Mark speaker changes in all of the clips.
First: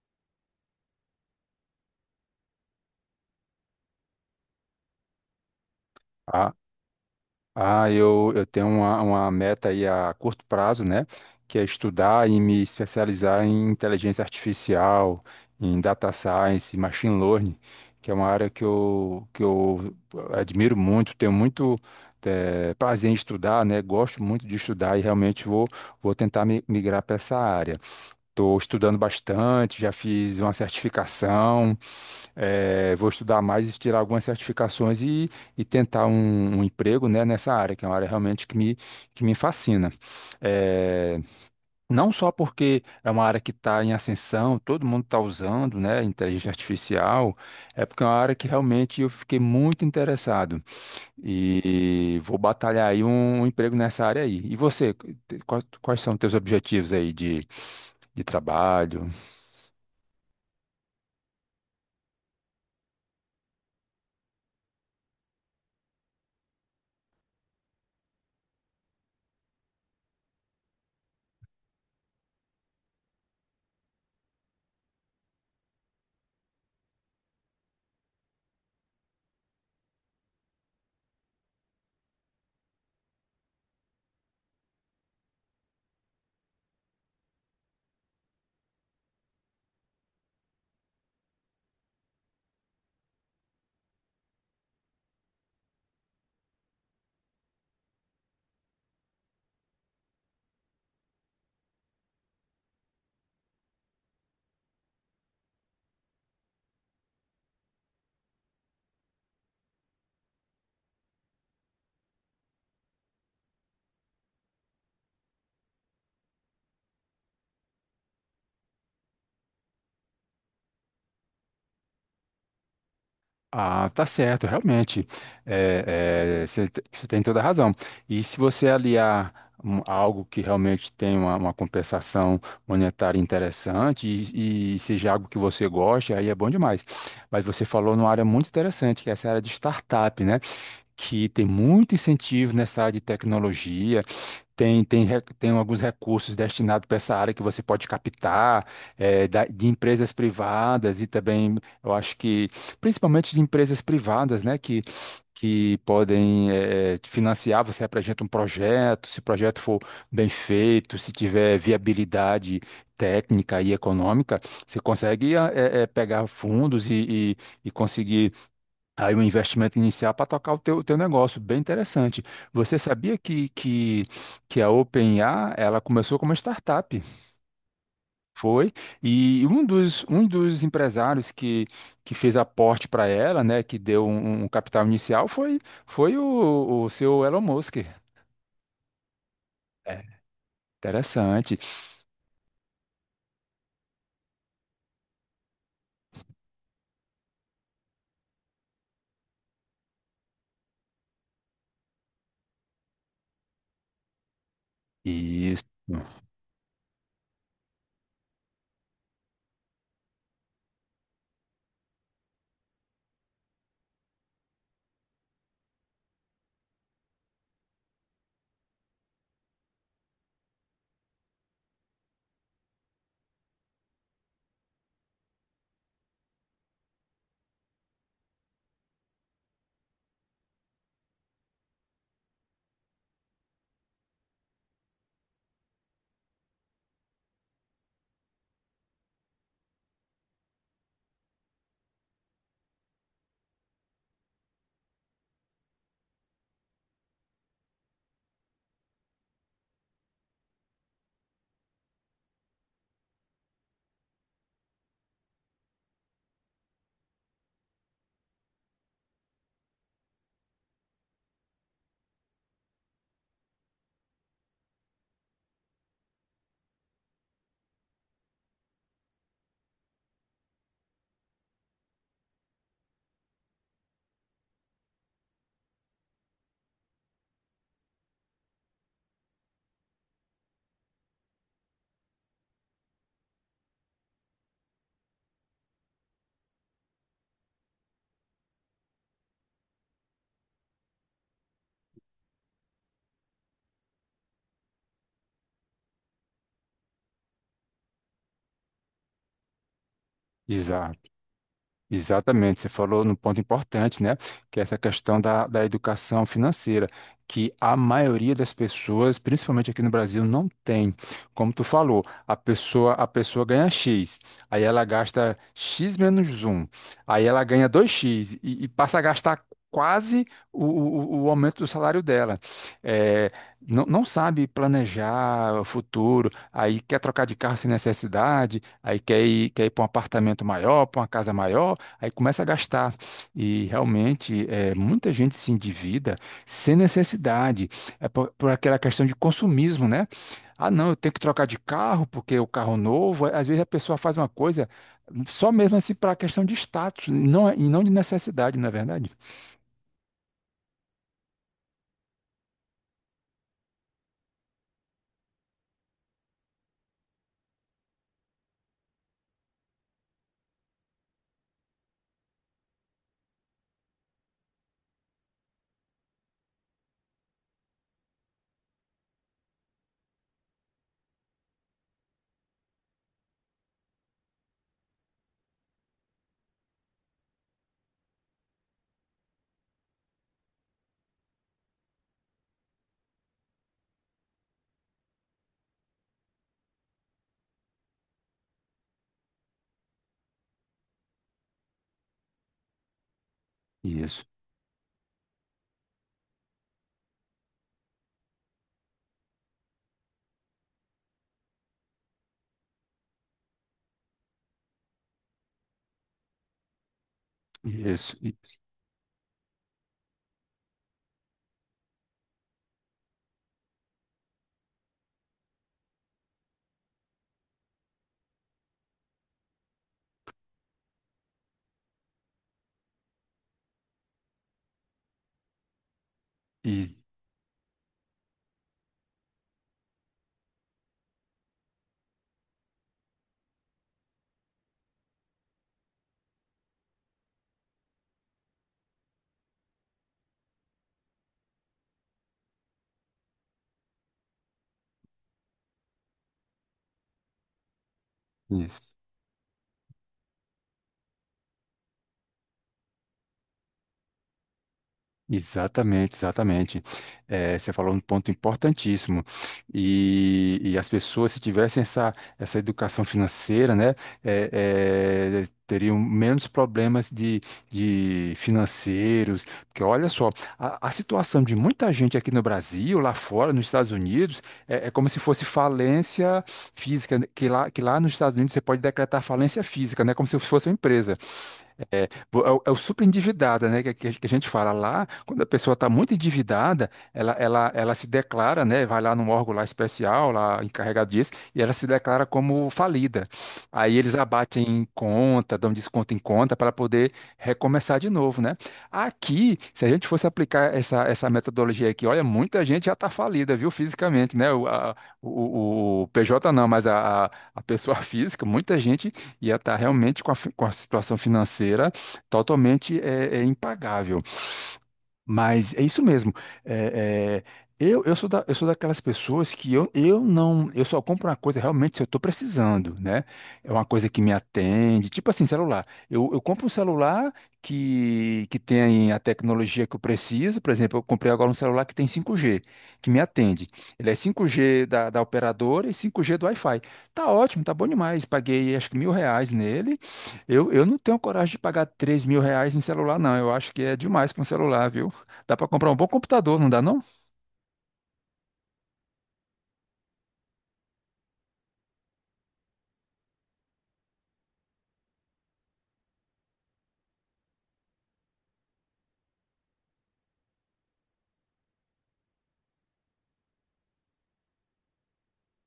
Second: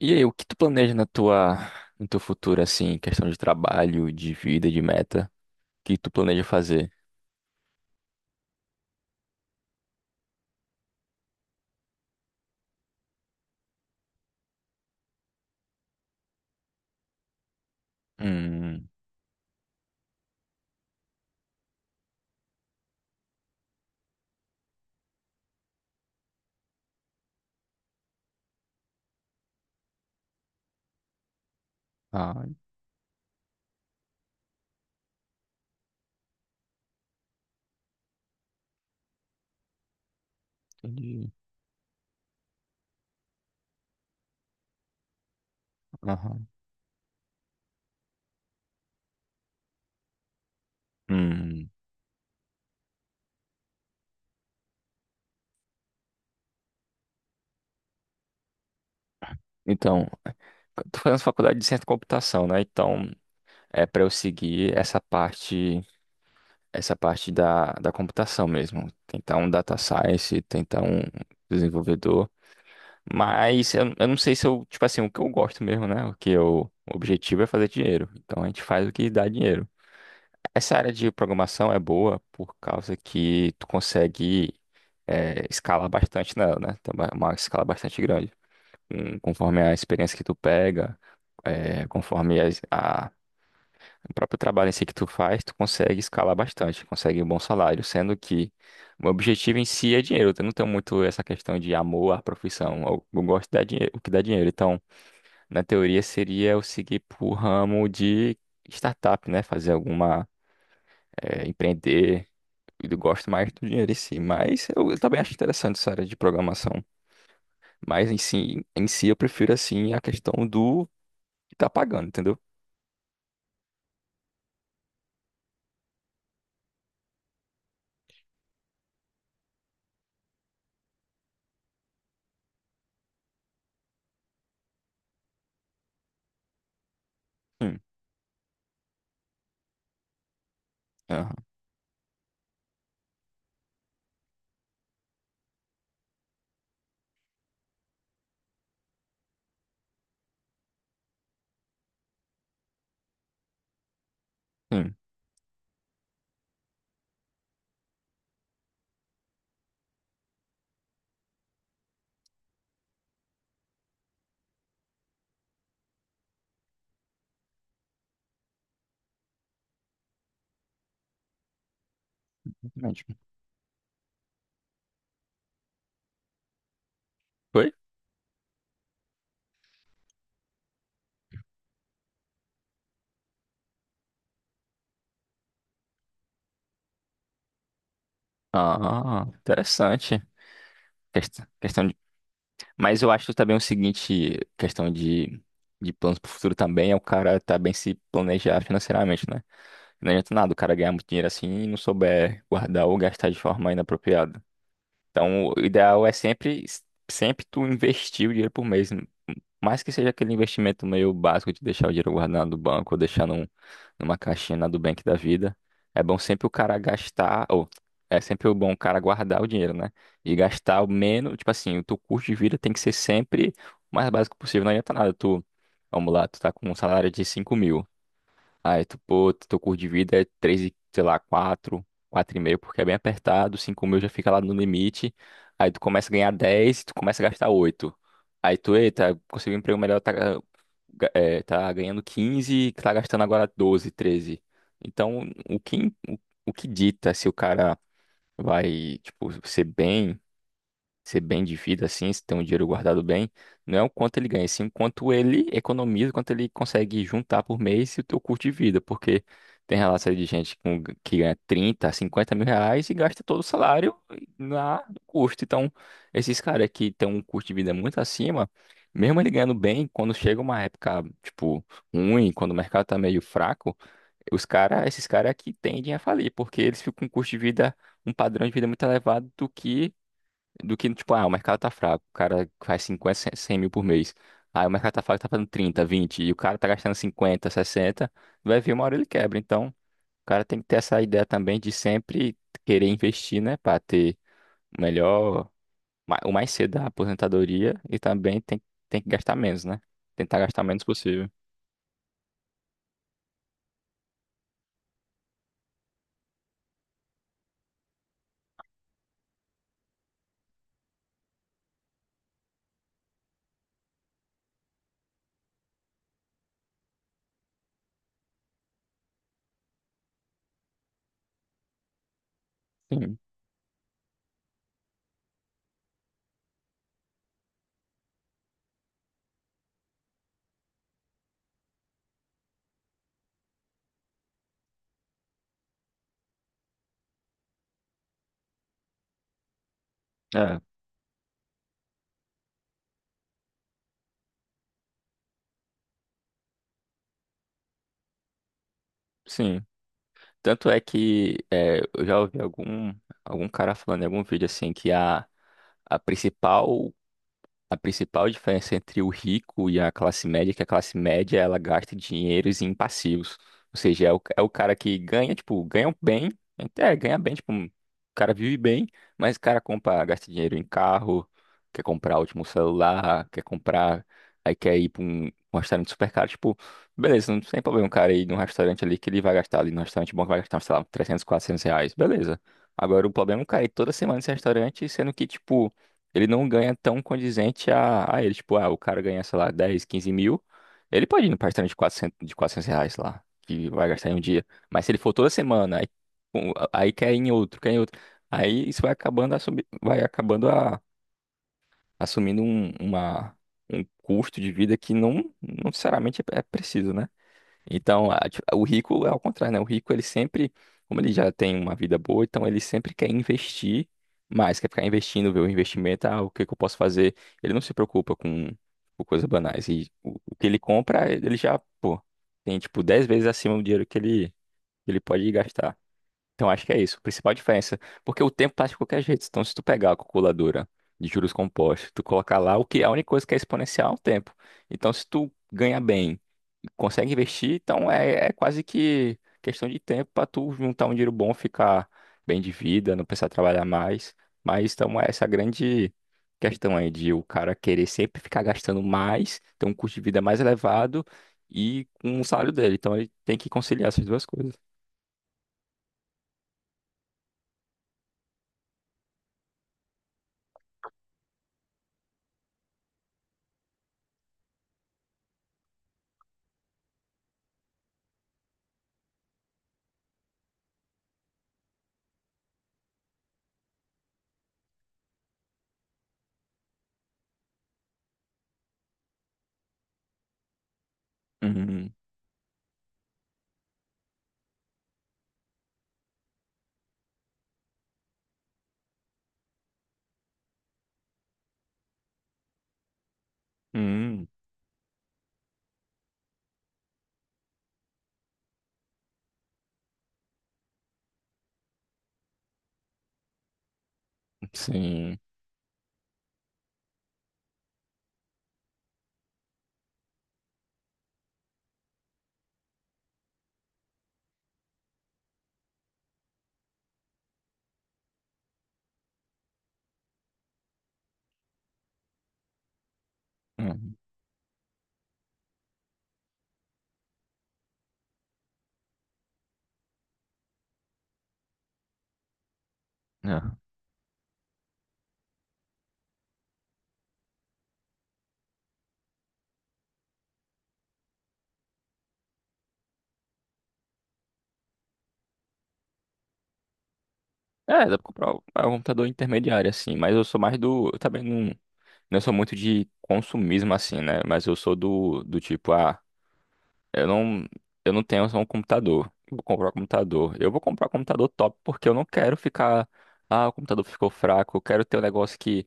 Speaker 1: E aí, o que tu planeja na tua, no teu futuro, assim, questão de trabalho, de vida, de meta? O que tu planeja
Speaker 2: Ah,
Speaker 1: fazer?
Speaker 2: eu tenho uma meta aí a curto prazo, né? Que é estudar e me especializar em inteligência artificial, em data science, machine learning, que é uma área que
Speaker 1: Hum,
Speaker 2: eu admiro muito, tenho muito prazer em estudar, né? Gosto muito de estudar e realmente vou tentar migrar para essa área. Estou estudando bastante, já fiz uma certificação.
Speaker 1: ah,
Speaker 2: É, vou estudar mais e tirar algumas certificações e tentar um emprego, né, nessa área, que é uma área realmente que me fascina. É,
Speaker 1: entendi.
Speaker 2: não só porque é uma área que está em ascensão, todo mundo está usando, né,
Speaker 1: Aham.
Speaker 2: inteligência artificial, é porque é uma área que realmente eu fiquei muito interessado
Speaker 1: Hum,
Speaker 2: e vou batalhar aí um emprego nessa área aí. E você, quais são os teus objetivos aí de trabalho?
Speaker 1: então, eu tô fazendo faculdade de ciência da computação, né? Então, é para eu seguir essa parte da computação mesmo. Tentar um data science, tentar um desenvolvedor. Mas eu não sei se eu, tipo assim, o que eu gosto mesmo, né? O objetivo é fazer dinheiro. Então, a gente faz o que dá dinheiro. Essa área de programação é boa por causa que tu consegue escalar bastante nela, né? Tem uma escala bastante grande. Conforme a experiência que tu pega, conforme o próprio trabalho em si que tu faz, tu consegue escalar bastante, consegue um bom salário, sendo que o meu objetivo em si é dinheiro. Eu não tenho muito essa questão de amor à profissão. Eu gosto de dar dinheiro, o que dá dinheiro. Então, na teoria, seria eu seguir pro ramo de startup, né? Fazer alguma empreender e eu gosto mais do dinheiro em si, mas eu também acho interessante essa área de programação. Mas em si eu prefiro assim a questão do que tá pagando, entendeu?
Speaker 2: Ah, tá certo, realmente. É, você você tem toda a razão. E se você aliar algo que realmente tem uma compensação monetária interessante e seja algo que você goste, aí é bom demais. Mas você
Speaker 1: Sim,
Speaker 2: falou numa área muito interessante, que é essa área de startup, né? Que
Speaker 1: aham,
Speaker 2: tem muito incentivo nessa área de tecnologia, tem alguns recursos destinados para essa área que você pode captar, de empresas privadas e também, eu acho que, principalmente de empresas privadas, né,
Speaker 1: sim,
Speaker 2: que podem, te financiar, você apresenta um projeto, se o projeto for bem feito, se tiver viabilidade técnica e econômica, você consegue pegar fundos e- e conseguir aí o investimento inicial para tocar o teu negócio, bem interessante. Você
Speaker 1: exatamente.
Speaker 2: sabia que a OpenAI, ela começou como uma startup,
Speaker 1: Foi?
Speaker 2: foi? E um um dos empresários que fez aporte para ela, né, que deu um capital inicial, foi o seu Elon Musk.
Speaker 1: Ah,
Speaker 2: É,
Speaker 1: interessante. Quest-
Speaker 2: interessante.
Speaker 1: Questão de... Mas eu acho também o seguinte, questão de planos pro futuro também é o cara também se planejar financeiramente, né? Não adianta nada o cara ganhar muito dinheiro assim e não souber guardar ou gastar de forma inapropriada. Então, o
Speaker 2: Isso.
Speaker 1: ideal é sempre tu investir o dinheiro por mês. Mais que seja aquele investimento meio básico de deixar o dinheiro guardado no banco ou deixar num, numa caixinha na Nubank da vida. É bom sempre o cara gastar, ou é sempre bom o cara guardar o dinheiro, né? E gastar o menos, tipo assim, o teu custo de vida tem que ser sempre o mais básico possível. Não adianta nada tu, vamos lá, tu tá com um salário de 5 mil. Aí tu, pô, teu curso de vida é 3, e, sei lá, quatro quatro e meio porque é bem apertado, 5 mil já fica lá no limite. Aí tu começa a ganhar 10 e tu começa a gastar oito. Aí tu, eita, conseguiu um emprego melhor, tá, tá ganhando 15 e tá gastando agora 12 treze. Então, o que, im- o, o que dita se o cara vai, tipo, ser bem de vida assim, se tem um dinheiro guardado bem, não é o quanto ele ganha, sim o quanto ele economiza, quanto ele consegue juntar por mês e o teu custo de vida, porque tem relação de gente que ganha 30, 50 mil reais e gasta todo o salário na no custo. Então, esses caras que têm um custo de vida muito acima, mesmo ele ganhando bem, quando chega uma época, tipo, ruim, quando o mercado tá meio fraco, esses caras que tendem a falir, porque eles ficam com um custo de vida um padrão de vida muito elevado do que, tipo, ah, o mercado tá fraco, o cara faz 50 100 100 mil por mês. Aí o mercado tá fraco, tá fazendo 30 20 e o cara tá gastando 50 sessenta. Vai vir uma hora ele quebra. Então, o cara tem que ter essa ideia também de sempre querer investir, né, pra ter o melhor, o mais cedo da aposentadoria e também tem que gastar menos, né? Tentar gastar menos
Speaker 2: Exato.
Speaker 1: possível.
Speaker 2: Exatamente, você falou num ponto importante, né? Que é essa questão da educação financeira, que a maioria das pessoas, principalmente aqui no Brasil, não tem. Como tu falou, a pessoa ganha X, aí ela gasta X menos um, aí ela ganha dois x e passa a gastar quase o aumento do salário dela.
Speaker 1: Sim,
Speaker 2: É, não sabe planejar o futuro, aí quer trocar de carro sem necessidade, aí quer quer ir para um apartamento maior, para uma casa maior. Aí começa a gastar e realmente é, muita gente se endivida sem necessidade, é por aquela questão de consumismo, né?
Speaker 1: é,
Speaker 2: Ah, não, eu tenho que trocar de carro porque o carro novo. Às vezes a pessoa faz uma coisa só mesmo assim para a questão de status, não, e não de necessidade, não é verdade?
Speaker 1: sim. Tanto é que eu já ouvi algum cara falando em algum vídeo assim que a principal A principal diferença entre o rico e a classe média é que a classe média ela gasta dinheiros em passivos. Ou seja, é o cara que ganha, tipo, ganha bem, até ganha bem, tipo, o cara vive bem, mas o cara compra, gasta dinheiro em carro, quer comprar o último celular, quer comprar, aí quer ir para um restaurante super caro, tipo, beleza, não tem problema o cara ir num restaurante ali que ele vai gastar ali, num restaurante bom que vai gastar, sei lá, 300 400 reais, beleza. Agora o problema é o cara ir toda semana nesse restaurante, sendo que, tipo, ele não ganha tão condizente a ele. Tipo, ah, o cara ganha, sei lá, 10, 15 mil. Ele pode ir no palestrante de quatrocentos reais lá, que vai gastar em um
Speaker 2: Isso,
Speaker 1: dia. Mas se ele for toda semana, aí, um, aí quer ir em outro, quer ir em outro. Aí isso vai acabando, vai acabando a, assumindo um custo de vida que não necessariamente é preciso, né? Então,
Speaker 2: isso,
Speaker 1: tipo, o rico é ao contrário, né? O rico, ele sempre, como ele já tem uma vida boa, então ele sempre quer investir mais, quer ficar investindo, ver o investimento, ah, o que que eu posso fazer? Ele não se preocupa com coisas banais. E o que ele compra, ele já, pô, tem tipo 10 vezes acima do dinheiro que que ele pode gastar. Então, acho que é isso,
Speaker 2: isso,
Speaker 1: a principal diferença. Porque o tempo passa de qualquer jeito. Então, se tu pegar a calculadora de juros compostos, tu colocar lá, o que a única coisa que é exponencial é o tempo. Então, se tu ganha bem, consegue investir, então é quase que questão de tempo para tu juntar um dinheiro bom, ficar bem de vida, não precisar trabalhar mais. Mas, então, é essa grande questão aí de o cara querer sempre ficar gastando
Speaker 2: isso.
Speaker 1: mais, ter um custo de vida mais elevado e com o salário dele. Então, ele tem que conciliar essas duas coisas.
Speaker 2: Exatamente, exatamente. Você falou um ponto importantíssimo. E as pessoas, se tivessem essa educação financeira, né, teriam menos problemas de financeiros. Porque olha só, a situação de muita gente aqui no Brasil, lá fora, nos Estados Unidos, é como se fosse falência física, né, que lá nos Estados Unidos você pode decretar falência física, né, como se fosse uma empresa.
Speaker 1: Uhum.
Speaker 2: É é o super endividada, né? Que a gente fala lá, quando a pessoa está muito endividada, ela se declara, né? Vai lá num órgão lá especial, lá encarregado disso, e ela se declara como falida. Aí eles
Speaker 1: Uhum.
Speaker 2: abatem em conta, dão desconto em conta para poder recomeçar de novo, né? Aqui, se a gente fosse aplicar essa metodologia aqui, olha, muita gente já está falida, viu, fisicamente, né?
Speaker 1: Sim.
Speaker 2: O PJ não, mas a pessoa física, muita gente ia estar realmente com com a situação financeira totalmente é, é impagável. Mas é isso mesmo. É, é, eu, eu sou daquelas pessoas que eu não. Eu só compro uma coisa realmente se eu estou precisando, né? É uma
Speaker 1: Uhum.
Speaker 2: coisa que me atende. Tipo assim, celular. Eu compro um celular que tem a tecnologia que eu preciso. Por exemplo, eu comprei agora um celular que tem 5G, que me
Speaker 1: É,
Speaker 2: atende. Ele é 5G da operadora e 5G do Wi-Fi. Tá ótimo, tá bom demais. Paguei acho que R$ 1.000 nele. Eu não tenho coragem de pagar R$ 3.000 em celular, não. Eu acho que é demais para um celular, viu? Dá para comprar um bom computador, não dá, não?
Speaker 1: é, dá pra comprar um computador intermediário, assim, mas eu sou mais do. Eu também não sou muito de consumismo, assim, né? Mas eu sou do tipo, ah, eu não, eu não tenho só um computador. Eu vou comprar um computador. Eu vou comprar um computador top porque eu não quero ficar. Ah, o computador ficou fraco. Eu quero ter um negócio que.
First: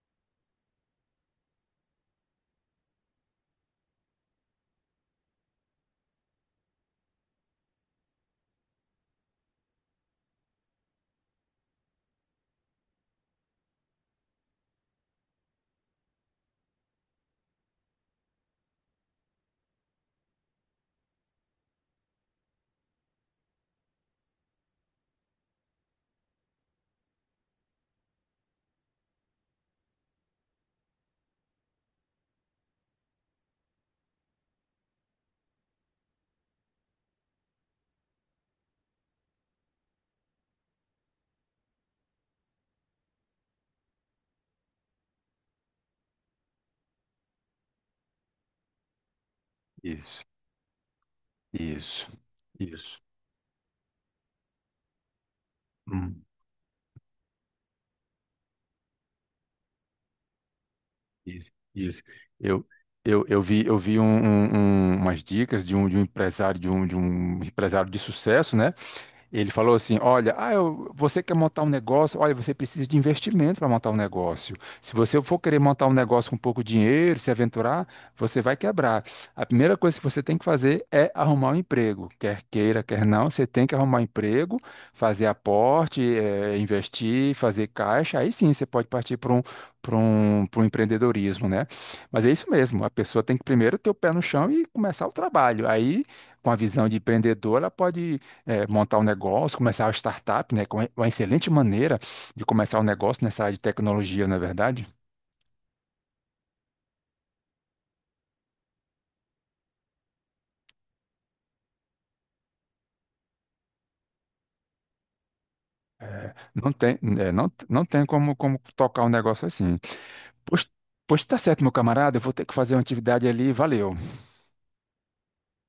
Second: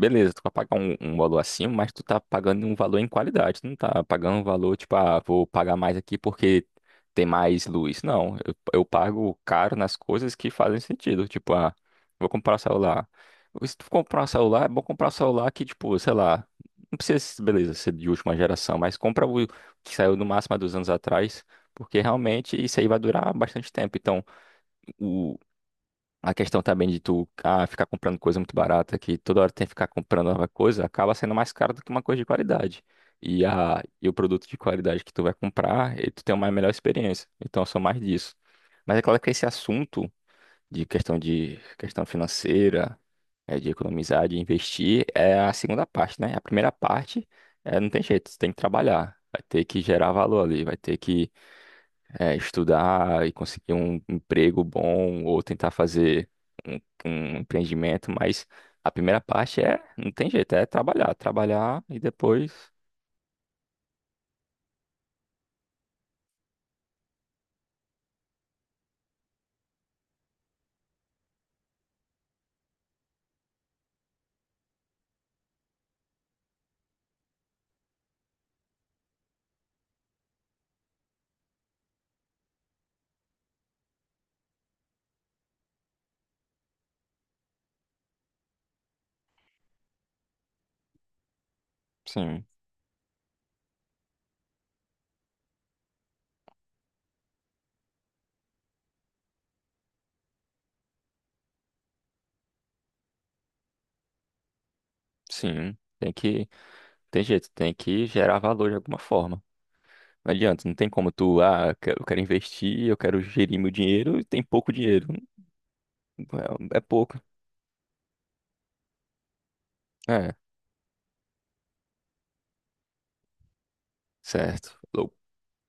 Speaker 1: Beleza, tu vai pagar um valor acima, mas tu tá pagando um valor em qualidade. Tu não tá pagando um valor, tipo, ah, vou pagar mais aqui porque tem mais luz. Não, eu pago caro nas coisas que fazem sentido. Tipo, ah, vou comprar um celular. Se tu comprar um celular, é bom comprar um celular que, tipo, sei lá, não precisa, beleza, ser de última geração, mas compra o que saiu no máximo há 2 anos atrás, porque realmente isso aí vai durar bastante tempo. Então, a questão também de tu ah, ficar comprando coisa muito barata, que toda hora tem que ficar comprando nova coisa, acaba sendo mais caro do que uma coisa de qualidade. E o produto de qualidade que tu vai comprar, e tu tem uma melhor experiência. Então, eu sou mais disso. Mas é claro que esse assunto de questão financeira, de economizar, de investir, é a segunda parte, né? A primeira parte é, não tem jeito, você tem que trabalhar, vai ter que gerar
Speaker 2: Isso,
Speaker 1: valor ali, vai ter que
Speaker 2: isso, isso.
Speaker 1: estudar e conseguir um emprego bom ou tentar
Speaker 2: Hum,
Speaker 1: fazer um, um empreendimento, mas a primeira parte é, não tem jeito, é trabalhar,
Speaker 2: isso,
Speaker 1: trabalhar e
Speaker 2: isso. Eu,
Speaker 1: depois,
Speaker 2: eu vi umas dicas de de um empresário, de de um empresário de sucesso, né? Ele falou assim: Olha, você quer montar um negócio? Olha, você precisa de investimento para montar um negócio. Se você for querer montar um negócio com pouco dinheiro, se aventurar, você vai quebrar. A primeira coisa que você tem que fazer é arrumar um emprego. Quer queira, quer não, você tem que arrumar um emprego, fazer aporte, investir, fazer caixa. Aí sim você pode partir para para um empreendedorismo, né? Mas é
Speaker 1: sim,
Speaker 2: isso mesmo: a pessoa tem que primeiro ter o pé no chão e começar o trabalho. Aí, com a visão de empreendedor, ela pode montar um negócio, começar uma startup, né? Que é uma excelente maneira de começar um negócio nessa área de tecnologia, não é verdade?
Speaker 1: sim, tem que, tem jeito, tem que gerar valor de alguma forma. Não adianta, não tem como tu, ah, eu quero investir, eu quero gerir meu dinheiro e tem pouco dinheiro.
Speaker 2: Não
Speaker 1: É, é
Speaker 2: tem,
Speaker 1: pouco.
Speaker 2: é, não tem como tocar um negócio assim.
Speaker 1: É,
Speaker 2: Pois, Pois tá certo, meu camarada, eu vou ter que fazer uma atividade ali, valeu.
Speaker 1: certo.